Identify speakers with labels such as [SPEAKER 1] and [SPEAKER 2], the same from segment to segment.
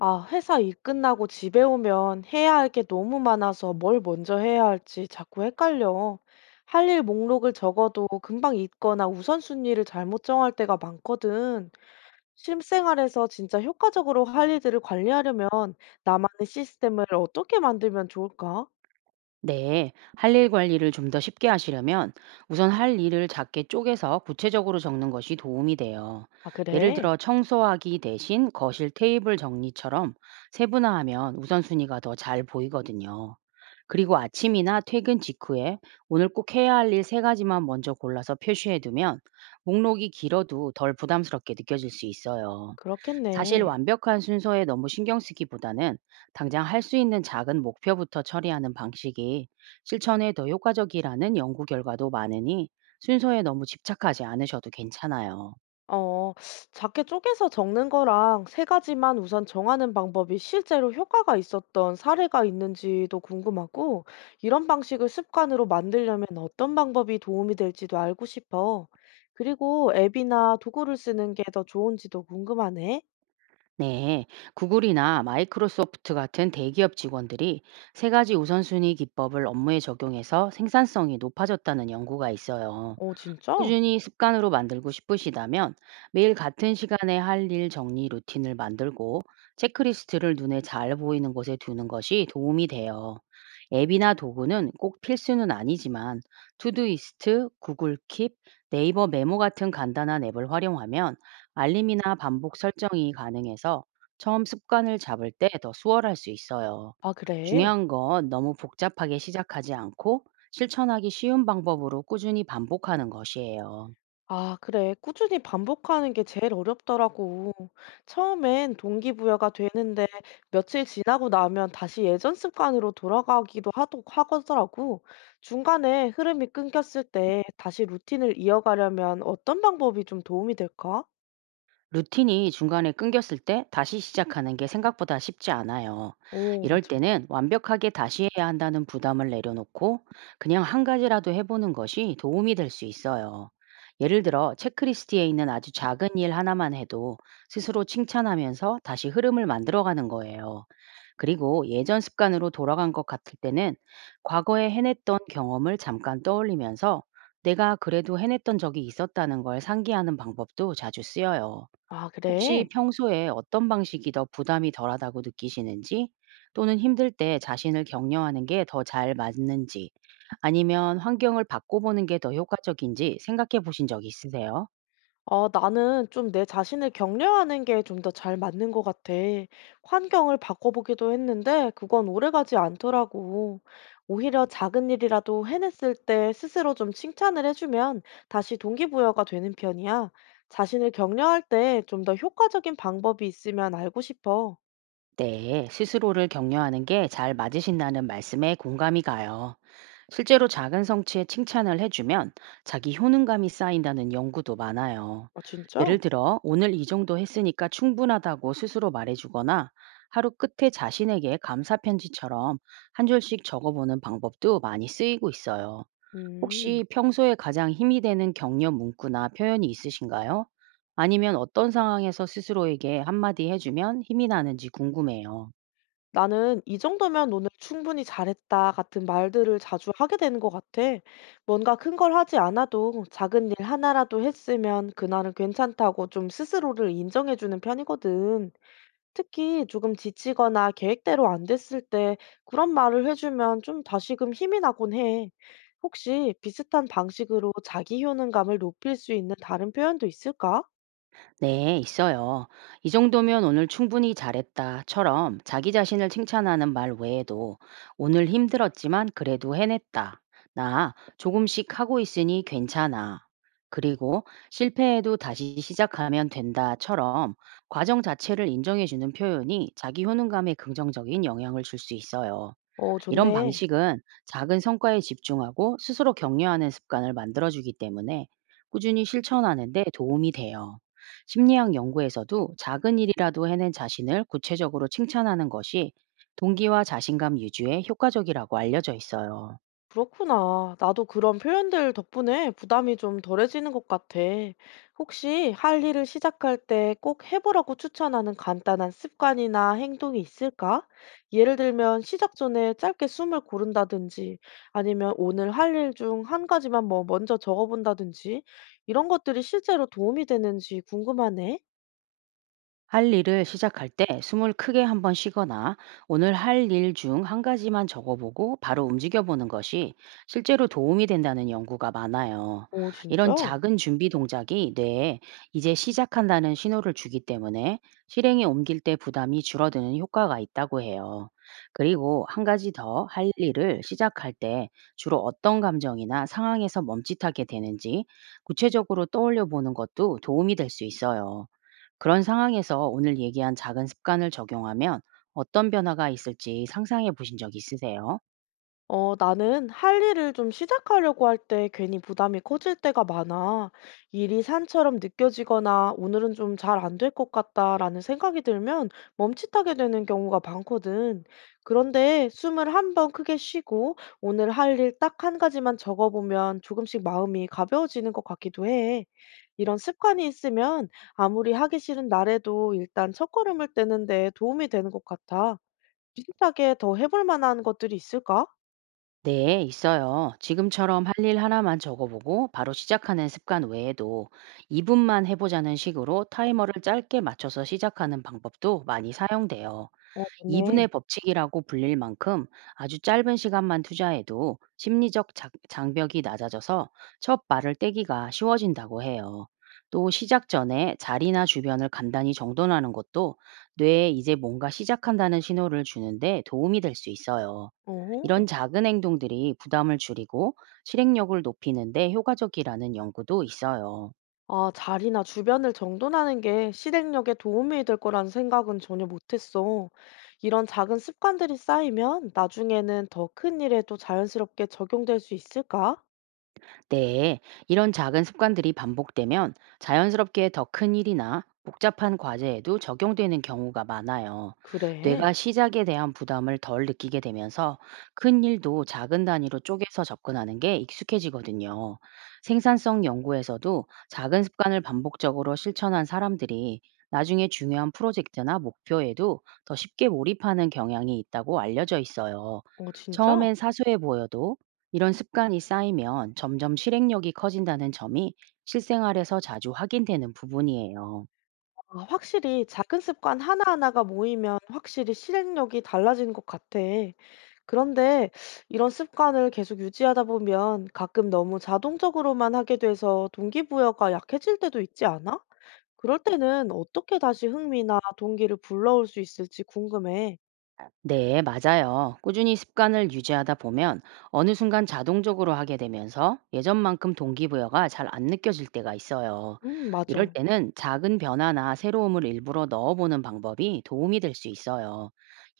[SPEAKER 1] 아, 회사 일 끝나고 집에 오면 해야 할 게 너무 많아서 뭘 먼저 해야 할지 자꾸 헷갈려. 할 일 목록을 적어도 금방 잊거나 우선순위를 잘못 정할 때가 많거든. 실생활에서 진짜 효과적으로 할 일들을 관리하려면 나만의 시스템을 어떻게 만들면 좋을까?
[SPEAKER 2] 네, 할 일 관리를 좀 더 쉽게 하시려면 우선 할 일을 작게 쪼개서 구체적으로 적는 것이 도움이 돼요.
[SPEAKER 1] 아,
[SPEAKER 2] 예를
[SPEAKER 1] 그래.
[SPEAKER 2] 들어 청소하기 대신 거실 테이블 정리처럼 세분화하면 우선순위가 더 잘 보이거든요. 그리고 아침이나 퇴근 직후에 오늘 꼭 해야 할 일 세 가지만 먼저 골라서 표시해 두면 목록이 길어도 덜 부담스럽게 느껴질 수 있어요. 사실
[SPEAKER 1] 그렇겠네.
[SPEAKER 2] 완벽한 순서에 너무 신경 쓰기보다는 당장 할 수 있는 작은 목표부터 처리하는 방식이 실천에 더 효과적이라는 연구 결과도 많으니, 순서에 너무 집착하지 않으셔도 괜찮아요.
[SPEAKER 1] 어, 작게 쪼개서 적는 거랑 세 가지만 우선 정하는 방법이 실제로 효과가 있었던 사례가 있는지도 궁금하고, 이런 방식을 습관으로 만들려면 어떤 방법이 도움이 될지도 알고 싶어. 그리고 앱이나 도구를 쓰는 게 더 좋은지도 궁금하네.
[SPEAKER 2] 네, 구글이나 마이크로소프트 같은 대기업 직원들이 세 가지 우선순위 기법을 업무에 적용해서 생산성이 높아졌다는 연구가 있어요.
[SPEAKER 1] 어, 진짜?
[SPEAKER 2] 꾸준히 습관으로 만들고 싶으시다면 매일 같은 시간에 할 일 정리 루틴을 만들고, 체크리스트를 눈에 잘 보이는 곳에 두는 것이 도움이 돼요. 앱이나 도구는 꼭 필수는 아니지만 투두이스트, 구글 킵, 네이버 메모 같은 간단한 앱을 활용하면 알림이나 반복 설정이 가능해서 처음 습관을 잡을 때 더 수월할 수 있어요.
[SPEAKER 1] 아, 그래.
[SPEAKER 2] 중요한 건 너무 복잡하게 시작하지 않고 실천하기 쉬운 방법으로 꾸준히 반복하는 것이에요.
[SPEAKER 1] 아, 그래. 꾸준히 반복하는 게 제일 어렵더라고. 처음엔 동기부여가 되는데 며칠 지나고 나면 다시 예전 습관으로 돌아가기도 하도 하더라고. 중간에 흐름이 끊겼을 때 다시 루틴을 이어가려면 어떤 방법이 좀 도움이 될까?
[SPEAKER 2] 루틴이 중간에 끊겼을 때 다시 시작하는 게 생각보다 쉽지 않아요.
[SPEAKER 1] 오,
[SPEAKER 2] 이럴
[SPEAKER 1] 맞아.
[SPEAKER 2] 때는 완벽하게 다시 해야 한다는 부담을 내려놓고 그냥 한 가지라도 해보는 것이 도움이 될 수 있어요. 예를 들어 체크리스트에 있는 아주 작은 일 하나만 해도 스스로 칭찬하면서 다시 흐름을 만들어가는 거예요. 그리고 예전 습관으로 돌아간 것 같을 때는 과거에 해냈던 경험을 잠깐 떠올리면서 내가 그래도 해냈던 적이 있었다는 걸 상기하는 방법도 자주 쓰여요.
[SPEAKER 1] 아,
[SPEAKER 2] 혹시
[SPEAKER 1] 그래?
[SPEAKER 2] 평소에 어떤 방식이 더 부담이 덜하다고 느끼시는지, 또는 힘들 때 자신을 격려하는 게 더 잘 맞는지, 아니면 환경을 바꿔보는 게 더 효과적인지 생각해 보신 적 있으세요?
[SPEAKER 1] 아, 나는 좀 내 자신을 격려하는 게 좀 더 잘 맞는 것 같아. 환경을 바꿔보기도 했는데 그건 오래가지 않더라고. 오히려 작은 일이라도 해냈을 때 스스로 좀 칭찬을 해주면 다시 동기부여가 되는 편이야. 자신을 격려할 때 좀 더 효과적인 방법이 있으면 알고 싶어.
[SPEAKER 2] 네, 스스로를 격려하는 게 잘 맞으신다는 말씀에 공감이 가요. 실제로 작은 성취에 칭찬을 해주면 자기 효능감이 쌓인다는 연구도 많아요.
[SPEAKER 1] 아,
[SPEAKER 2] 예를
[SPEAKER 1] 진짜?
[SPEAKER 2] 들어, 오늘 이 정도 했으니까 충분하다고 스스로 말해주거나, 하루 끝에 자신에게 감사 편지처럼 한 줄씩 적어보는 방법도 많이 쓰이고 있어요.
[SPEAKER 1] 음.
[SPEAKER 2] 혹시 평소에 가장 힘이 되는 격려 문구나 표현이 있으신가요? 아니면 어떤 상황에서 스스로에게 한마디 해주면 힘이 나는지 궁금해요.
[SPEAKER 1] 나는 "이 정도면 오늘 충분히 잘했다." 같은 말들을 자주 하게 되는 것 같아. 뭔가 큰 걸 하지 않아도 작은 일 하나라도 했으면 그날은 괜찮다고 좀 스스로를 인정해 주는 편이거든. 특히 조금 지치거나 계획대로 안 됐을 때 그런 말을 해 주면 좀 다시금 힘이 나곤 해. 혹시 비슷한 방식으로 자기 효능감을 높일 수 있는 다른 표현도 있을까?
[SPEAKER 2] 네, 있어요. 이 정도면 오늘 충분히 잘했다처럼 자기 자신을 칭찬하는 말 외에도, 오늘 힘들었지만 그래도 해냈다, 나 조금씩 하고 있으니 괜찮아, 그리고 실패해도 다시 시작하면 된다처럼 과정 자체를 인정해주는 표현이 자기 효능감에 긍정적인 영향을 줄 수 있어요.
[SPEAKER 1] 어,
[SPEAKER 2] 이런
[SPEAKER 1] 좋네.
[SPEAKER 2] 방식은 작은 성과에 집중하고 스스로 격려하는 습관을 만들어주기 때문에 꾸준히 실천하는데 도움이 돼요. 심리학 연구에서도 작은 일이라도 해낸 자신을 구체적으로 칭찬하는 것이 동기와 자신감 유지에 효과적이라고 알려져 있어요.
[SPEAKER 1] 그렇구나. 나도 그런 표현들 덕분에 부담이 좀 덜해지는 것 같아. 혹시 할 일을 시작할 때 꼭 해보라고 추천하는 간단한 습관이나 행동이 있을까? 예를 들면 시작 전에 짧게 숨을 고른다든지 아니면 오늘 할 일 중 한 가지만 뭐 먼저 적어본다든지 이런 것들이 실제로 도움이 되는지 궁금하네.
[SPEAKER 2] 할 일을 시작할 때 숨을 크게 한번 쉬거나, 오늘 할 일 중 한 가지만 적어보고 바로 움직여보는 것이 실제로 도움이 된다는 연구가 많아요.
[SPEAKER 1] 오, 진짜?
[SPEAKER 2] 이런 작은 준비 동작이 뇌에 이제 시작한다는 신호를 주기 때문에 실행에 옮길 때 부담이 줄어드는 효과가 있다고 해요. 그리고 한 가지 더, 할 일을 시작할 때 주로 어떤 감정이나 상황에서 멈칫하게 되는지 구체적으로 떠올려 보는 것도 도움이 될 수 있어요. 그런 상황에서 오늘 얘기한 작은 습관을 적용하면 어떤 변화가 있을지 상상해 보신 적 있으세요?
[SPEAKER 1] 어, 나는 할 일을 좀 시작하려고 할 때 괜히 부담이 커질 때가 많아. 일이 산처럼 느껴지거나 오늘은 좀 잘 안 될 것 같다라는 생각이 들면 멈칫하게 되는 경우가 많거든. 그런데 숨을 한번 크게 쉬고 오늘 할 일 딱 한 가지만 적어보면 조금씩 마음이 가벼워지는 것 같기도 해. 이런 습관이 있으면 아무리 하기 싫은 날에도 일단 첫걸음을 떼는 데 도움이 되는 것 같아. 비슷하게 더 해볼 만한 것들이 있을까?
[SPEAKER 2] 네, 있어요. 지금처럼 할 일 하나만 적어보고 바로 시작하는 습관 외에도, 2분만 해보자는 식으로 타이머를 짧게 맞춰서 시작하는 방법도 많이 사용돼요.
[SPEAKER 1] 네.
[SPEAKER 2] 2분의 법칙이라고 불릴 만큼 아주 짧은 시간만 투자해도 심리적 장벽이 낮아져서 첫 발을 떼기가 쉬워진다고 해요. 또 시작 전에 자리나 주변을 간단히 정돈하는 것도 뇌에 이제 뭔가 시작한다는 신호를 주는데 도움이 될 수 있어요. 이런
[SPEAKER 1] 어.
[SPEAKER 2] 작은 행동들이 부담을 줄이고 실행력을 높이는데 효과적이라는 연구도 있어요.
[SPEAKER 1] 아, 자리나 주변을 정돈하는 게 실행력에 도움이 될 거라는 생각은 전혀 못했어. 이런 작은 습관들이 쌓이면 나중에는 더 큰 일에도 자연스럽게 적용될 수 있을까?
[SPEAKER 2] 네, 이런 작은 습관들이 반복되면 자연스럽게 더 큰 일이나 복잡한 과제에도 적용되는 경우가 많아요.
[SPEAKER 1] 그래.
[SPEAKER 2] 뇌가 시작에 대한 부담을 덜 느끼게 되면서 큰 일도 작은 단위로 쪼개서 접근하는 게 익숙해지거든요. 생산성 연구에서도 작은 습관을 반복적으로 실천한 사람들이 나중에 중요한 프로젝트나 목표에도 더 쉽게 몰입하는 경향이 있다고 알려져 있어요.
[SPEAKER 1] 어, 진짜?
[SPEAKER 2] 처음엔 사소해 보여도 이런 습관이 쌓이면 점점 실행력이 커진다는 점이 실생활에서 자주 확인되는 부분이에요.
[SPEAKER 1] 아, 확실히 작은 습관 하나하나가 모이면 확실히 실행력이 달라지는 것 같아. 그런데 이런 습관을 계속 유지하다 보면 가끔 너무 자동적으로만 하게 돼서 동기부여가 약해질 때도 있지 않아? 그럴 때는 어떻게 다시 흥미나 동기를 불러올 수 있을지 궁금해.
[SPEAKER 2] 네, 맞아요. 꾸준히 습관을 유지하다 보면 어느 순간 자동적으로 하게 되면서 예전만큼 동기부여가 잘 안 느껴질 때가 있어요. 이럴
[SPEAKER 1] 맞아.
[SPEAKER 2] 때는 작은 변화나 새로움을 일부러 넣어보는 방법이 도움이 될 수 있어요.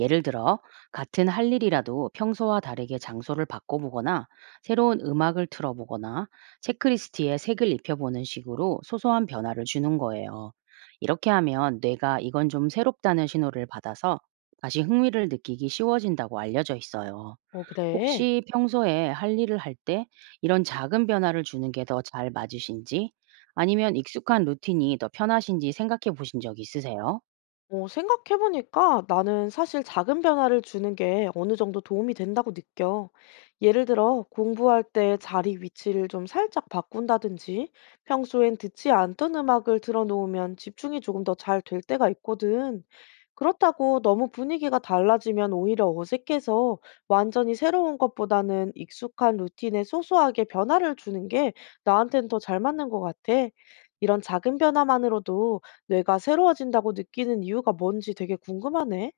[SPEAKER 2] 예를 들어, 같은 할 일이라도 평소와 다르게 장소를 바꿔보거나, 새로운 음악을 틀어보거나, 체크리스트에 색을 입혀보는 식으로 소소한 변화를 주는 거예요. 이렇게 하면 뇌가 이건 좀 새롭다는 신호를 받아서 다시 흥미를 느끼기 쉬워진다고 알려져 있어요.
[SPEAKER 1] 어, 그래.
[SPEAKER 2] 혹시 평소에 할 일을 할 때 이런 작은 변화를 주는 게 더 잘 맞으신지, 아니면 익숙한 루틴이 더 편하신지 생각해 보신 적 있으세요?
[SPEAKER 1] 어, 생각해보니까 나는 사실 작은 변화를 주는 게 어느 정도 도움이 된다고 느껴. 예를 들어, 공부할 때 자리 위치를 좀 살짝 바꾼다든지, 평소엔 듣지 않던 음악을 틀어놓으면 집중이 조금 더 잘 될 때가 있거든. 그렇다고 너무 분위기가 달라지면 오히려 어색해서 완전히 새로운 것보다는 익숙한 루틴에 소소하게 변화를 주는 게 나한텐 더 잘 맞는 것 같아. 이런 작은 변화만으로도 뇌가 새로워진다고 느끼는 이유가 뭔지 되게 궁금하네.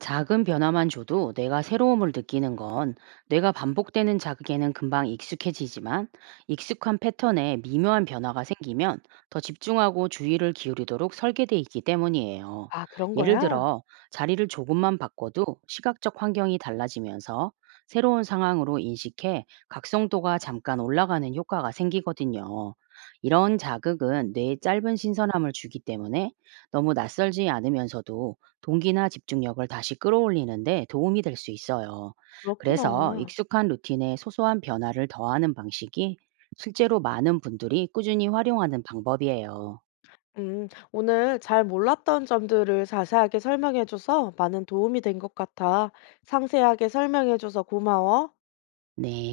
[SPEAKER 2] 작은 변화만 줘도 내가 새로움을 느끼는 건, 내가 반복되는 자극에는 금방 익숙해지지만 익숙한 패턴에 미묘한 변화가 생기면 더 집중하고 주의를 기울이도록 설계돼 있기 때문이에요.
[SPEAKER 1] 아, 그런
[SPEAKER 2] 예를
[SPEAKER 1] 거야?
[SPEAKER 2] 들어 자리를 조금만 바꿔도 시각적 환경이 달라지면서 새로운 상황으로 인식해 각성도가 잠깐 올라가는 효과가 생기거든요. 이런 자극은 뇌에 짧은 신선함을 주기 때문에 너무 낯설지 않으면서도 동기나 집중력을 다시 끌어올리는데 도움이 될 수 있어요. 그래서
[SPEAKER 1] 그렇구나.
[SPEAKER 2] 익숙한 루틴에 소소한 변화를 더하는 방식이 실제로 많은 분들이 꾸준히 활용하는 방법이에요.
[SPEAKER 1] 오늘 잘 몰랐던 점들을 자세하게 설명해줘서 많은 도움이 된 것 같아. 상세하게 설명해줘서 고마워.
[SPEAKER 2] 네.